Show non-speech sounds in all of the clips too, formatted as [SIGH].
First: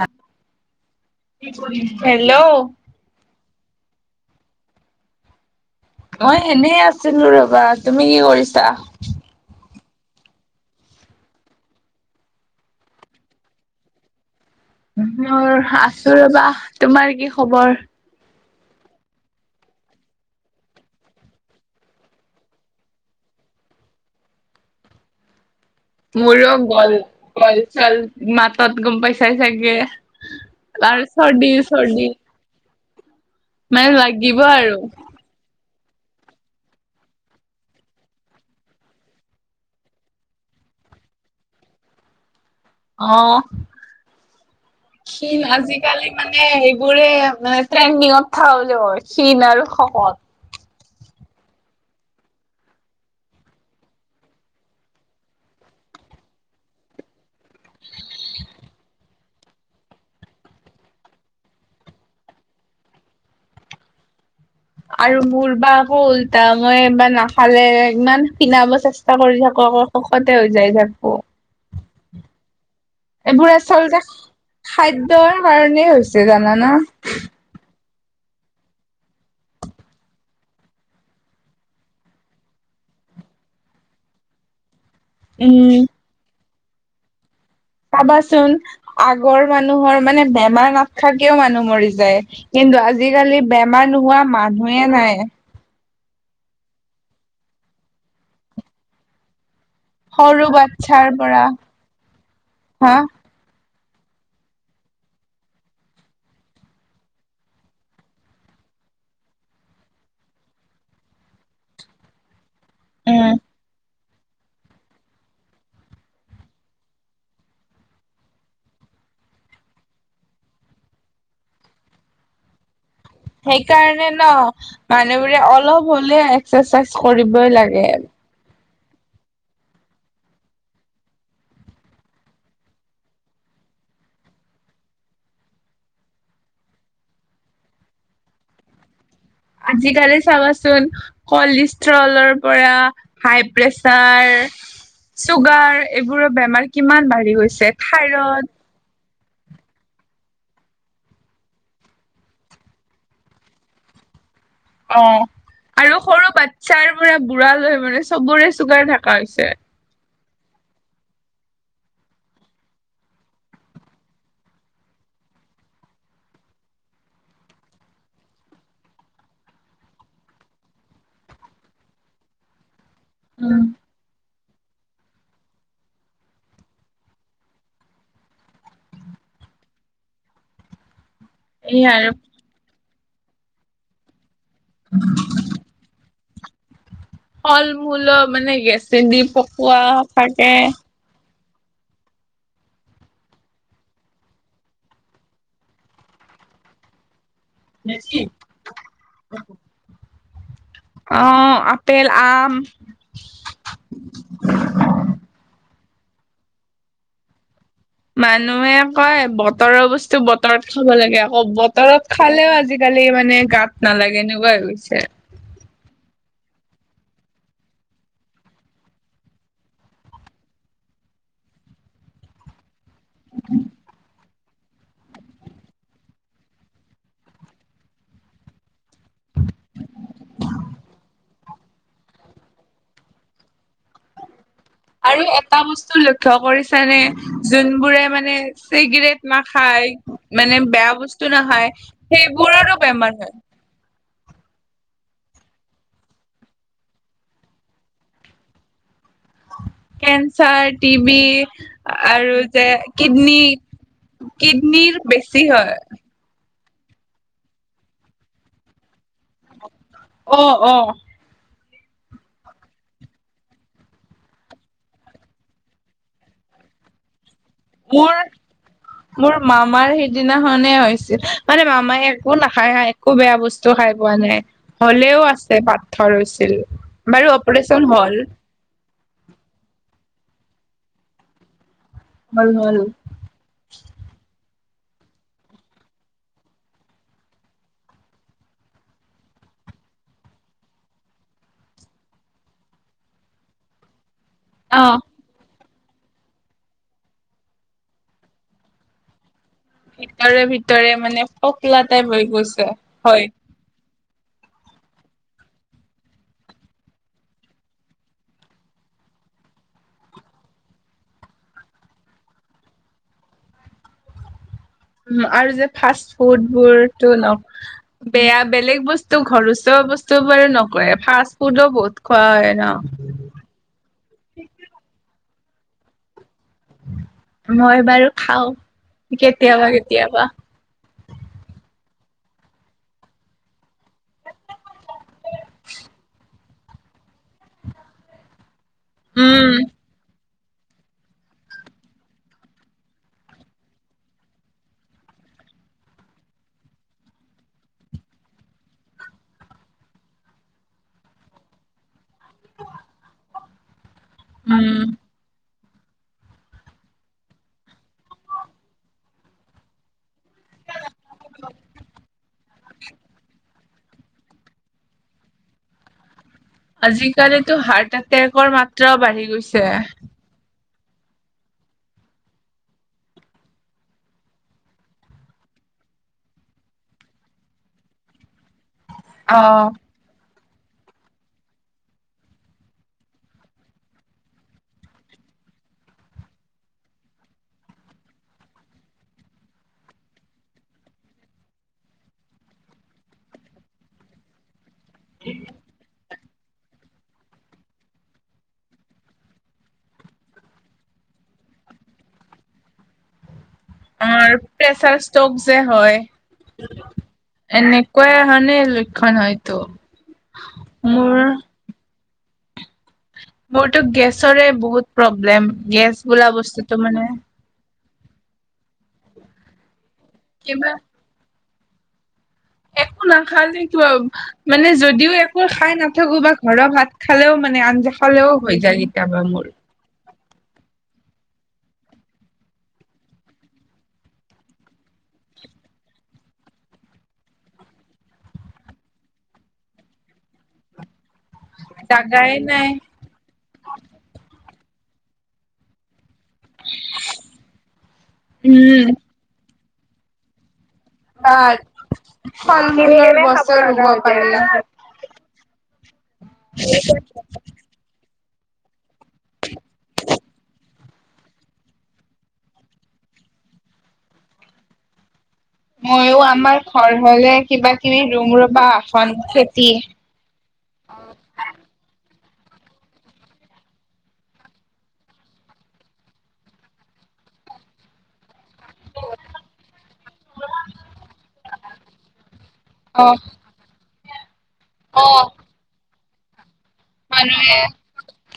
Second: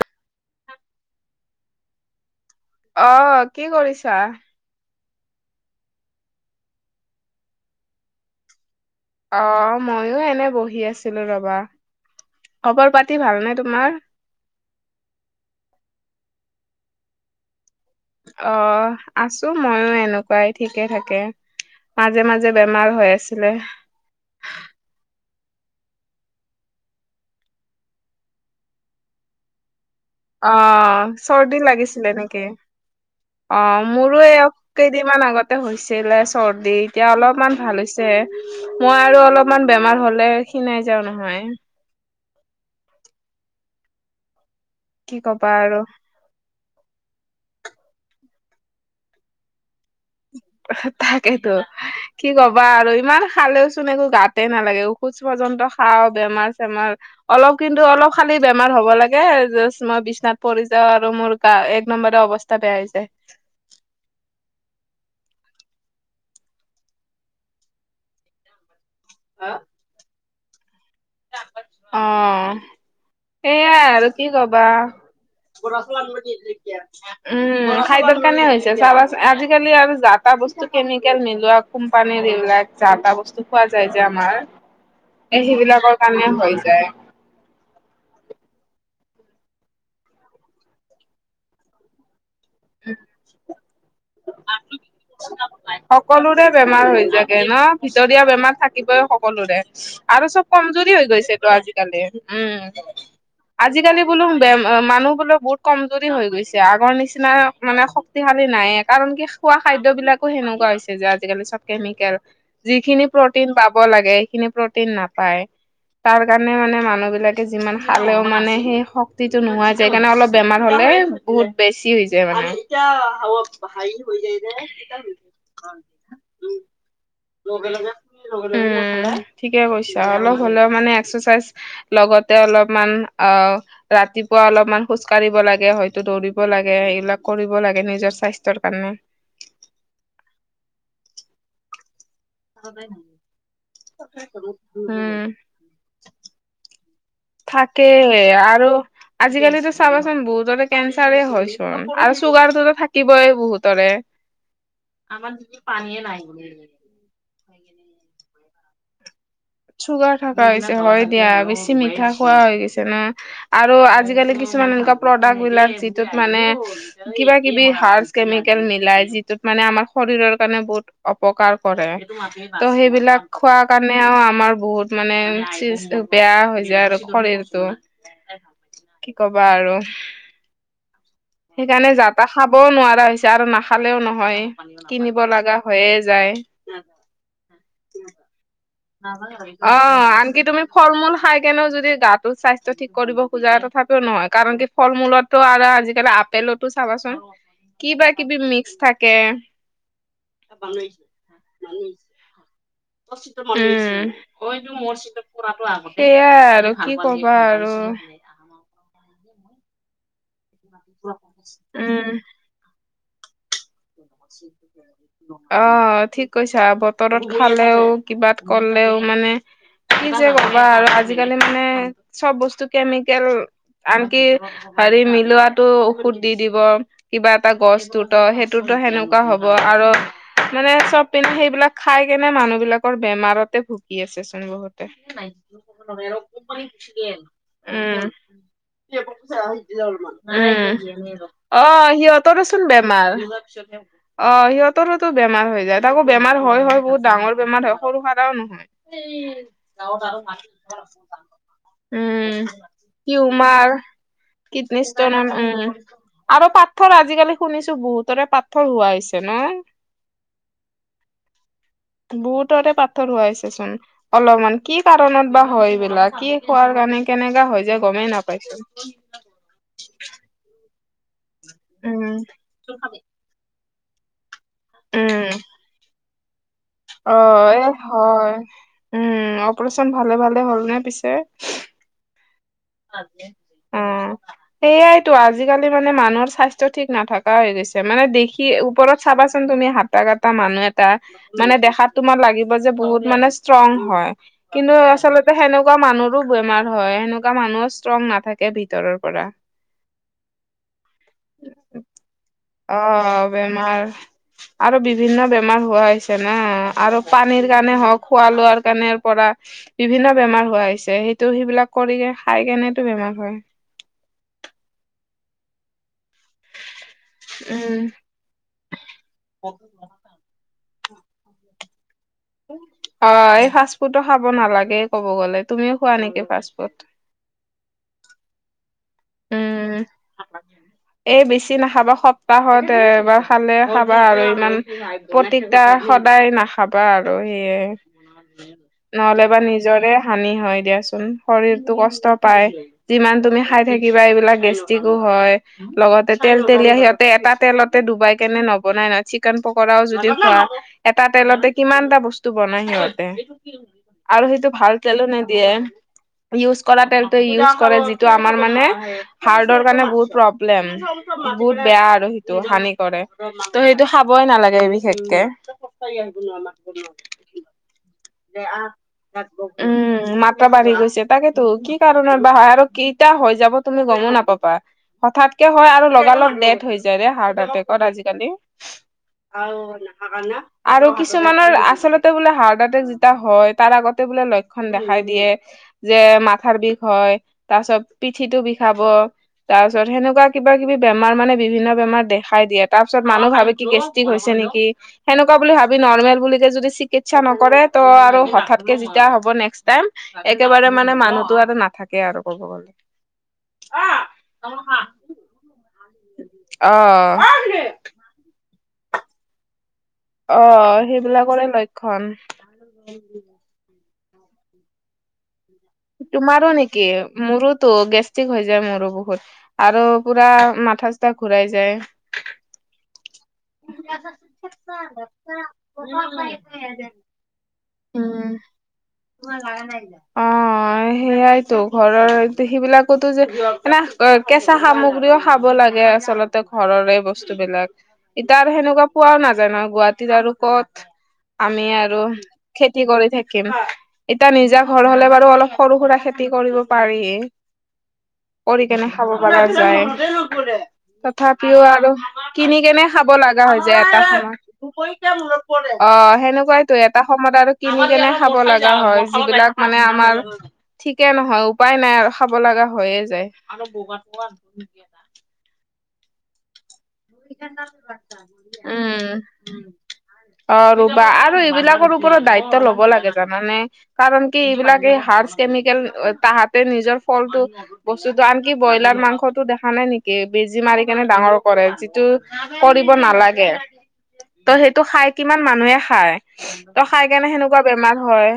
অ hello অ কি কৰিছা মই সেনে আছিলো ৰবা তুমি কি কৰিছা অ মইো এনে বহি আছিলো ৰবা খবৰ পাতি ভালনেে তোমাৰ মোৰ আছো ৰবা তোমাৰ কি খবৰ অ আছো মইো এনেকুৱাই ঠিকে থাকে মাজে মাজে বেমাৰ হৈ আছিলে মোৰো গল গল চল মাতত গম পাইছাই চাগে অ আৰু চৰ্দি চৰ্দিন চৰ্দি লাগিছিলে নেকি অ মানে মোৰো এই লাগিব আৰু কেইদিনমান আগত হৈছিলে চৰ্দি এতিয়া অলপমান ভাল হৈছে মই আৰু অলপমান বেমাৰ হলে খিনাই যাও নহয় অ কি কণ কবা আৰু আজিকালি মানে এইবোৰে মান ট্ৰেণ্ডিঙত থলে ক্ষীণ আৰু শখত তাকেইতো কি কবা আৰু ইমান খালেওচোন একো গাতে নালাগে ওখোজ পৰ্যন্ত খাওঁ বেমাৰ চেমাৰ অলপ কিন্তু অলপ খালি ব আমাৰ হ'ব লাগো মই বি্বনাথ পৰি যা আৰু মোৰ গা এক নম্বৰ অৱস্থা বেয়া হৈ যায় আৰু মোৰ বা হ'ল তাৰ মই বা নাখালে ইমান পিধাব চেষ্টা চাক কৰি থাকো আকৌ সুখতে হৈ যায় থাক অ এইবোৰ সেইয়াই আচলতে আৰু কি কবা খাদ্যৰ কাৰণেই হৈছে জানানা। উম খাইৰ কাৰণে হৈছে চা আজিকালি আৰু য তা বস্তু কেমিকেল মিলোৱা কোম্পানীৰ এইবিলাক যা বস্তু খোৱা যায় যে আমাৰ এ উম, সেইবিলাকৰ কাৰণে হৈ যায় চাবাচোন আগৰ মানুহৰ মানে বেমাৰ নাথখাকেও মানুহ মৰি যায় কিন্তু আজিকালি বেমাৰ নোহোৱা মানুহে নাই সকলোৰে বেমাৰ হৈ যাগে ন ভিতৰীয়া বেমাৰ থাকিবই সকলোৰে আৰু চব সৰু কমজুৰি হৈ বাচ্ছাৰ পৰা গৈছেতো আজিকালি উম হা আজিকালি বোলো বে মানুহ বোলো বহুত কমজুৰি হৈ গৈছে আগৰ নিচিনা মানেক্ত শিশালী নাইয় কাৰণ কি খোৱা খাদ্যবলাকো সেনেকুৱা হৈছে যে আজিকালি চব কেমিকেল যিখিনি উম। প্ৰটিন পাব লাগে সেইখিনি প্ৰটিন নাপায় তাৰ কাৰণে মানে মানুহ বিলাকে যিমান খালেও মানে সেই শক্তিটো নোহাই যায় সেইকাৰণে অলপ বেমাৰ হ'লে বহুত বেছি হৈ যায় মানেতিয়া হ মানুহ বোৰে অলপ হলে এক্াৰচাইজ কৰিব উম, ঠিকে কৈছা অলপ হলেও মানে এক্সাৰচাইজ লগতে অলপমান আহ ৰাতিপুৱা অলপমান খোজ কাঢ়িব লাগে হয়তো দৌৰিব লাগে এইবিলাক কৰিব লাগে নিজৰ স্বাস্থ্যৰ কাৰণে। আজিকালি চাবাচোন কলেষ্ট্ৰলৰ পৰা হাই প্ৰেচাৰ উম চুগাৰ এইবোৰৰ বেমাৰ কিমান বাঢ়। থাকে আৰু আজিকালিতো চাবাচোন বহুতৰে কেঞ্চাৰ হয়ছোন আৰু চুগাৰটোোতো থাকিবই বহুতৰে। [INAUDIBLE] অ' আৰু সৰু বাচ্ছাৰ পৰা বুঢ়া লৈ মানে চবৰে চগাৰ থকা হৈছে। চুগাৰ থকা হৈছে হয় দিয়া বেছি মিঠা খোৱা হৈ গৈছে না। আৰু আজিকালি কিছুমান এনেকুৱা প্ৰডাক্ট বিলাক যিটোত মানে কিবা কিবি হাৰ কেমিকেল মিলাই যিটোত মানে আমাৰ শৰীৰৰ কাৰণে বহুত অপকাৰ কৰে ত' সেইবিলাক খোৱা উম। কাৰণে আৰু আমাৰ বহুত মানে বেয়া হৈ যায় আৰু শৰীৰটো। কি কবা আৰু এই সেইকাৰণে আৰু যাত তা খাবও নোৱাৰা হৈছে আৰু নাখালেও নহয়। কিনিব লগা হৈয়ে যায়। ফল মূল মানে গেছ অ' আকি তুমি ফল মূল খাই কেনেও যদি গাটো স্বাস্থ্য ঠিক কৰিব খোজে তথাপিও নহয় কাৰণ কি ফল মূলতটো আৰু আজিকালি পেলতো চাবাচোন কিবা কিবি মিক্স থাকে অ' আপেল আম। উম' সেইয়াই আৰু কি কবা আৰু মানুহে কয় বতৰৰ বস্তু বতৰত খাব লাগে আকৌ বতৰত উম খালেও আজিালি আজিকালি মানে গাত নালাগে এনেকুৱা হৈ গৈছে। [UNINTELLIGIBLE] অ' ঠিক কৈছা বতৰত খালেও কিবাত কলেও মানে কি যে কবা আৰু আজিকালি মানে চব বস্তু কেমিকেল আনকি হেৰি মিলোৱাাতো ঔষধ দি দিব কিবা এটা গছ ত সেইটোতো সেনেকা এনেুৱা হ'ব আৰু মানে চব পিন্ধ সেইবিলাক খাই কেনে মানুহ বিলাকৰ বেমাৰতে ভুকি আছে চোন বহুত। আৰু এটা বস্তু লক্ষ্য় কৰিছে নে উম যোনবোৰে মানে চিগৰেট নাখায়। মানে বেয়া উম, বস্তু নাখায় অ' সিহঁত দেচোন সেইবোৰৰো বেমাৰ। হয়। অ' সিহঁতৰোতো বেমাৰ হৈ যায় তাকো বেমাৰ হয় হয় বহুত ডাঙৰ বেমাৰ হয় সৰু সৰাও নহয়। কেঞ্চাৰ, টিবি আৰু উম', যে উম' কিডনী উমাৰ কিতনে কিডনীৰ সষ্টন বেছি উম' হয়। আৰু পাথৰ আজিকালি শুনিছো বহুতৰে পাথৰ হোৱা হৈছে ন! অ', অ' বহুততে পাথৰ হুৱাইছে চোন। অলপমান কি কাৰণত বা হয় এইবিলাক কি খোৱাৰ কাৰণে কেনেকা হয় যে গমেই মোৰ নাপাইছো। মোৰ মামাৰ সিদিনাখনে হৈছিল মানে মামাই উম একো নাখায় খা একো বেয়া বস্তু খাই পোৱা নাই হ'লেও উম আছে পাতথৰৈছিল অ বাৰু এ অপাৰেচন হল। হয় উম' অপাৰেচন ভালে ভালে হ'ল নে পিছে? হল হল। উম',। সেইয়াইতো আজিকালি মানে মানুহৰ স্বাস্থ্য ঠিক নাথকা হৈ গৈছে মানে দেখি কি ওপৰত চাবাচোন তুমি হাতা কটা মানুহ এটা মানে দেখাত তোমাৰ লাগিব যে বহুত মানে ষ্ট্ৰং হয়। কিন্তু অ', আচলতে সেনেকুৱা মানুহৰো বেমাৰ হয় সেনেকুৱা মানুহো ষ্ট্ৰং নাথাকে ভিতৰৰ পৰা ভিতৰে ভিতৰে মানে ফকলা টাই হৈ গৈছে হয় আমাৰ আৰু বিভিন্ন বেমাৰ হোৱা হৈছে ন আৰু পানীৰ কাৰণে হওক খোৱা লোৱাৰ কাৰণে পৰা বিভিন্ন বেমাৰ হোৱা আহিছে সেইটো সেইবিলাক কৰি খাই কেনেতো বেমাৰ হয় উ আৰু যে ফাষ্ট ফুড বোৰ টো ন উম বেয়া বেলেগ বস্তু ঘৰচা বস্তু ব বু নকৰে ফাষ্ট ফুডো বহুত খোৱা হয় ন। অ এই ফাষ্টফুডটো খাব নালাগে ক'ব গলে তুমিও খোৱা নেকি ফাষ্টফুড মই বাৰু খাও কেতিয়াবা কে এ বেছি নাখাবা সপ্তাহত এবাৰ খালে খাবা আৰু ইমান প্ৰতিকা সদায় নাখাবা আৰু সেয়ে নহ'লে বা উম নিজৰে হানি হয় দিয়াচোন শৰীৰতটো কষ্ট পায় যিমান তুমি খাই থাকিবা এইবিলাক গেষ্ট্ৰিকো হয় লগতে তেল তেলীয়া সিহঁতে এটা তেলতে ডুবাই কেনে নবনাই নহয় চিকেন পকৰাও যদি খোৱা এটা তেলতে কিমানটা বস্তু বনাই সিহঁতে আৰু সেইটো উম ভাল তেলো নে দিয়ে ইউজ কৰা তেলটো ইউজ কৰে যিটো আমাৰ মানে হাৰ্টৰ কাৰণে বহুত্ ্ম বহুত বেয়া আৰু সেইটো হানি কৰে ত' সেইটো খাবই নালাগে বিশেষকে ন আজিকালিতো হাৰ্ট এটেকৰ মাত্ৰাও বাঢ়ি গৈছে উম, মাত্ৰা বাঢ়ি গৈছে তাকেতো কি কাৰণত বাহ আৰু কেইটা হৈ যাব তুমি গমো নাপা হঠাৎকে হয় আৰু লগালগ নেট হৈ যায় হাৰ্ট এটেকত আজিকালি অ হ ন আৰু কিছুমানৰ আচলতে বোলে হাৰ্ট এটেক যেতিয়া হয় তাৰ আগতে বোলে লক্ষণ দেখাই দিয়ে যে মাথাৰ বিষ হয় তাৰ পিছত পিঠিটো বিষাব তাৰ পিছত সেনেকুৱা কিবা কিবি বেমাৰ মানে বিভিন্ন বেমাৰ দেখাই দিয়ে তাৰ পিছত মানুহ ভাবে কি গেষ্টিক হৈছে নেকি সেনেকুৱা বুলি ভাবি নৰ্মেল বুলিতে যদি চিকিৎসা নকৰে ত' আৰু হঠাৎকে যেতিয়া হ'ব নেক্স টাইম একেবাৰে মানে মানুহতো নাথাকে আৰু ক'ব গলে অ প্ৰেছাৰ ষ্ট্ৰক যে হয় অ এনেকুৱা হয়নে লক্ষণ হয়তো অ মোৰ সেইবিলাকৰে লক্ষণ মোৰতো গেছৰে বহুত প্ৰব্লেম গেছ বোলা তোমাৰো বস্তুটো নেকি মানে মোৰোতো গেষ্ট গেস্টিক হৈ যায় মোৰো বহুত আৰু পুৰা কিবা মাথা চাথা ঘূৰাই যায় একো নাখালে তিব মানে যদিও একো খাই নাথাকো বা ঘৰৰ ভাত খালেও মানে আঞ্জা খালেও হৈ যায় কেতিয়াবা মোৰ নাই অ সেইয়াইতো ঘৰৰ সেই বিলাকতো যে এনে কেঁচা সামগ্ৰীও খাব লাগে আচলতে ঘৰৰে বস্তু বিলাক এতিয়া সেনেকুৱা পোৱাও নাযায় নয় গুৱাহাটীত আৰু কত আমি আৰু জাগাই নাই খেতি কৰি থাকিম এতিয়া নিজা ঘৰ হলে বাৰু অলপ সৰু সুৰা খে খেতি কৰিব পাৰি কৰি উম কেনে খাব পৰা যায় বা তথাপিও আৰু কিনি ফল কেনে খাব মূলৰ লগা গছো হয় যে ৰুব এটা পাৰি। সময়ত ম অ সেনেকুৱাই তো এটা সময়ত আৰু কিনি কেনে খাব লগা হয় যিবিলাক মানে আমাৰ ঠিকে নহয় উপায় নাই আৰু খাব লগা হৈয়ে যায় মইো আমাৰ ঘৰ হলে কিবা কিবি ৰুম ৰুবা উম আসন খেতি অ', ৰুপা আৰু এইবিলাকৰ ওপৰত দায়িত্ব ল'ব লাগে জানানে? কাৰণ কি এইবিলাকে হাৰচ কেমিকেল তাহাতে নিজৰ ফলটো। বস্তুতটো আনকি ব্ৰইলাৰ মাংসটো দেখা নাই নেকি! বেজি মাৰি কেনে ডাঙৰ কৰে যি টো কৰিব অ নালাগে ত' সেইটো খাই, অ কিমান মানুহে খায়। ত' খাই কেনা সেনেকুৱা বেমাৰ হয়।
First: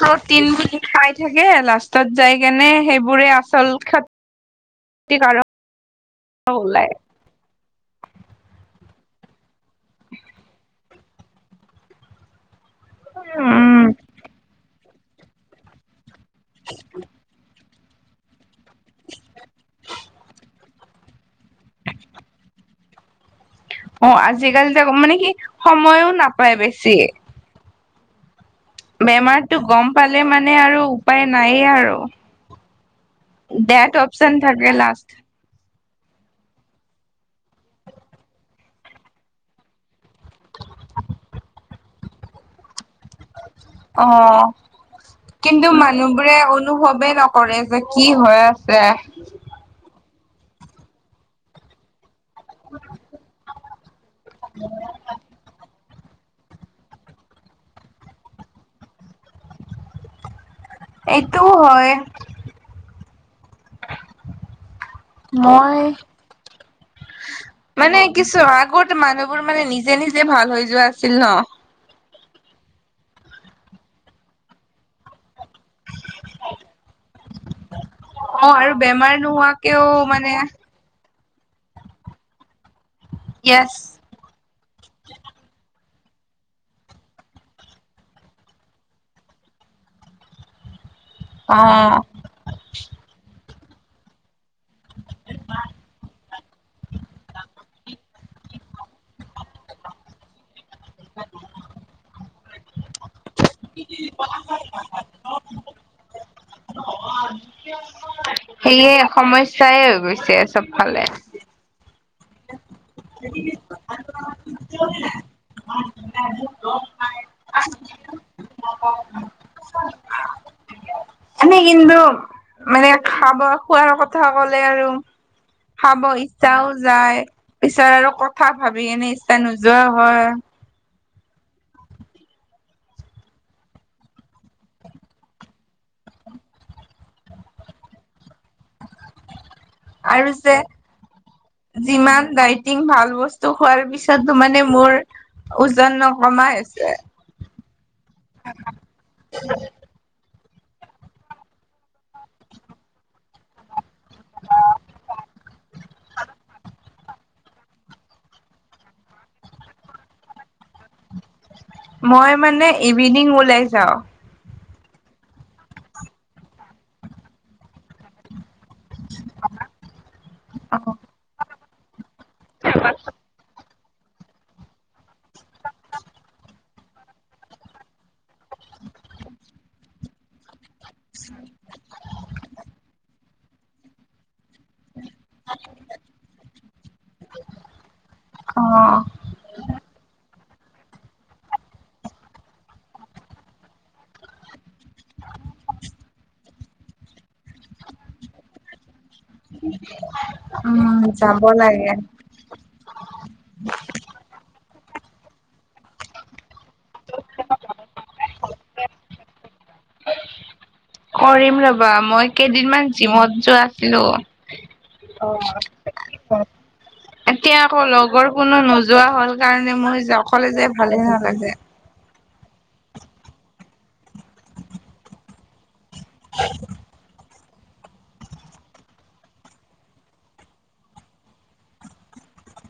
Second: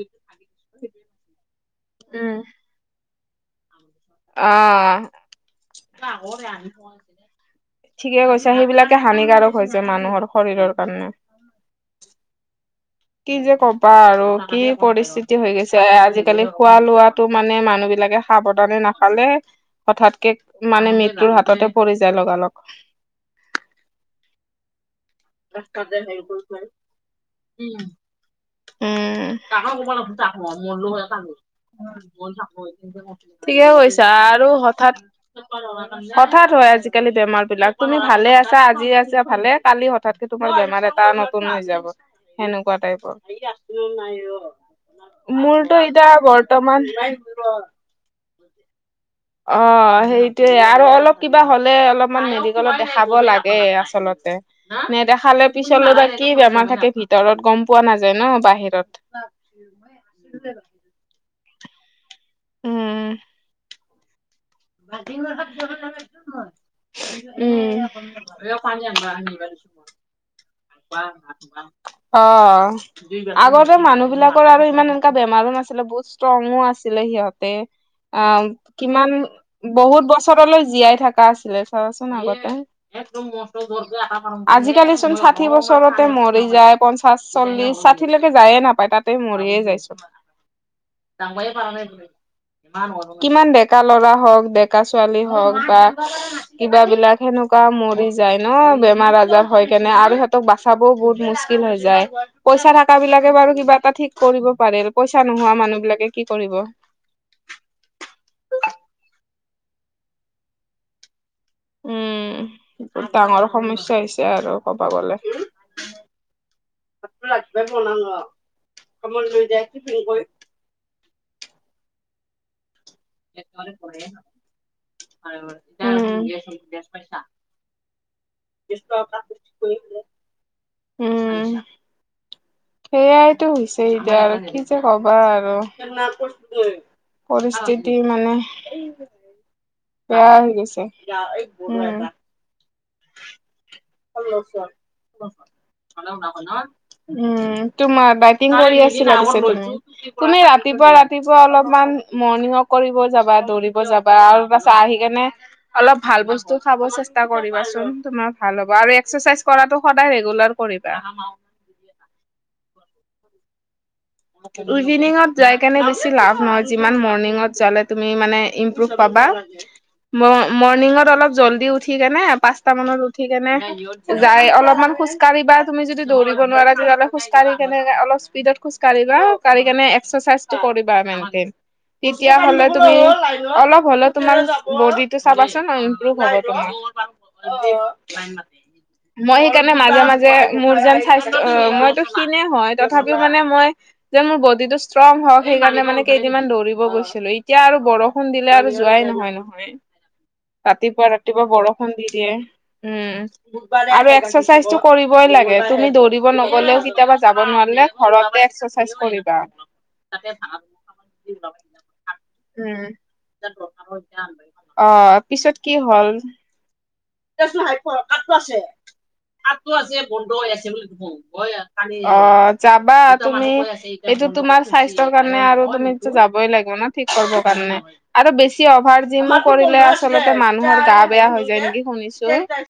সাৰত টিন বুলি খাই থাকে, লাষ্টত উম যাই কেনা সেইবোৰে আচল খাত অ'। ওলাই। ঠিকে কৈছে সেইবিলাকে হানিকাৰক হৈছে মানুহৰ শৰীৰৰ কাৰণে। কি যে উম কবা আৰু কি পৰিস্থিতি হৈ গৈছে আজিকালি খোৱা লোৱাত। তো, মানে মানুহ বিলাকে সাৱধানে নাখালে। হঠাৎকে মানে মৃত্যুৰ হাততে পৰি যায় লগালগ। অ', আজিকালি [UNINTELLIGIBLE] মানে কি সময়ো নাপায় বেছি। উম'। বেমাৰতো গম পালে মানে আৰু উপায় নাইয়ে আৰু। ঠিকে ডেট কৈছা অপচন আৰু থাকে হঠাৎ। লাষ্ট। হঠাৎ হয় আজিকালি বেমাৰ বিলাক, তুমি ভালে আছা, আজি আছা ভালে কালি হাৎ হঠাৎকে তোমাৰ বেমাৰ এটা নতুন হৈ যাব সেনেকুৱা টাইপৰ। অ', কিন্তু মোৰতো এতিয়া মানুহবোৰে অনুভৱেই বৰ্তমান নকৰে যে। কি হৈ আছে। অ', সেইটোৱে আৰু অলপ কিবা হ'লে অলপ। মান মেডিকেলত দেখাব লাগে আচলতে নেদেখালে পিছলৈ বা। কি বেমাৰ থাকে ভিতৰত গম পোৱা নাযায় ন বাহিৰত। এইটো হয়। উম'। মই [INAUDIBLE] উম, মানে কিছু ৰ' পানী আনিব আগতে মানুহবোৰ [UNINTELLIGIBLE] মানে নিজে নিজে ভাল হৈ যোৱা আছিল ন অ', আগতে মানুহ বিলাকৰ আৰু ইমান এনেকা বেমাৰো নাছিলে বুত। ষ্ট্ৰংঙো আছিলে সিহঁতে আ' অ আৰু কিমান বেমাৰ নোহোৱাকেও বহুত মানে বছৰলৈ। জীয়াই থাকা আছিলে চাবাচোন আগতে। য়েছ আজিকালি চোন ষাঠি বছৰতে মৰি যায় পঞ্চাশ, চল্লিশ, ষাঠিলৈকে যায়ে নাপায় তাত। তে' মৰিয়ে যায় চোন। অ কিমান ডেকা ল'ৰা হওঁক। ডেকা ছোৱালী হওঁক বা কিবা বিলাক সেনেকুৱা মৰি যায়। ন, বেমাৰ আজাৰ হয় কেনে আৰু সিহঁতক বাচাবওঁ বহুত মুস্কিল হৈ যায় পইচা থ বিলাকে বাৰু কিবা এটা ঠিক কৰিব পাৰে, পইচা নোহোৱা মানুহ বিলাকে কি কৰিব? সেয়ে সমস্যাই হৈ গৈছে চবফালে। উম' ডাঙৰ সমস্যা হৈছে আৰু কব গ'লে। [INAUDIBLE] এনে কিন্তু। মানে খাব খোৱাৰ কথা কলে আৰু খাব উম ইচ্ছাও যায়। পিছত আৰু কথা ভাবি কেনে ইচ্ছা নোযোৱা হয়। উম'। সেইয়াইতো হৈছে এতিয়া আৰু কি যে কবা আৰু। পৰিস্থিতি মানে। বেয়া আৰু হৈ যে গৈছে উম যিমান দায়ি টিং ভাল বস্তু খোৱাৰ পিছতো মানে মোৰ ওজন নকমা হৈছে। উম', তোমাৰ ডাইটিং কৰি আছিলা পিছে তুমি? কোনে ৰাত ৰাতিপুৱা, ৰাতিপুৱা অলপমান মৰ্ণিং ৱক কৰিব যাবা, দৌৰিব যাবা আৰু পাছত আহি কেনে অলপ ভাল বস্তু খাব চেষ্টা কৰিবাচোন তোমাৰ ভাল হ'ব। আৰু এক্ৰেচাইজ কৰাটো সদায় ৰেগুলাৰ কৰিবা। মই মানে ইভিনিং ওলাই যাওঁ, ইভিনঙত যাই কে বছি লা নহ যিমান মৰ্ণঙতলে তুমি মানে পাবা ম অ', মৰ্ণিঙত অলপ জল্দি উঠি কেনে পাঁচটা মানত উঠি কেনে যাই অলপমান খোজকাঢ় বা তুমি যদি দৌৰিব নোৱা তেতিয়াহলে খোজ কঢ় কেনে অলপ স্পীডত খোজ কঢ় কাঢ়িবা [INAUDIBLE] কৰিবা মেইনকে। তেতিয়া হলে তুমি অলপ হ'লে তোমাৰ বদি চাবাচোন ইম্প্ৰভ হব তম। অ', মই সেইকাৰণে মাজে মাজে মোৰ যেন স্বাস্থ্য অ মইতো কিনেে হয় তথাপিও মানে মই যে মোৰ বডি টো ষ্ট্ৰং হওক সেইকাৰণে মানে কেইদিনমান দৌব গৈছিলোঁ এতিয়া আৰু বৰফ ফোন দিলে আৰু যোৱাই নহয়। [INAUDIBLE] ৰাতিপুৱা যাব ৰাতিপুৱা বৰষুণ লাগে। দি দিয়ে, উম। আৰু এক্সাৰচাইজটো কৰিবই লাগে তুমি দৌৰিব নগলেও কেতিয়াবা যাব নোৱাৰলে ঘৰতে [INAUDIBLE] কৰিবা। কৰিম ৰ'বা মই উম কেইদিনমান জিমত যোৱা আছিলোঁ। অ, পিছত কি হ'ল এতিয়া আকৌ লগৰ কোনো নোযোৱা হল কাৰণে মই য অকলে যে ভালে নালাগে। অ, যাবা তুমি এইটো তোমাৰ স্বাস্থ্যৰ কাৰণে আৰু তুমি যাবই লাগিব ন ঠিক কৰিব কাৰণে। আৰু বেছি অভাৰ জিম কৰিলে আচলতে মানুহৰ গা বেয়া হৈ যায় নেকি শুনিছোঁ।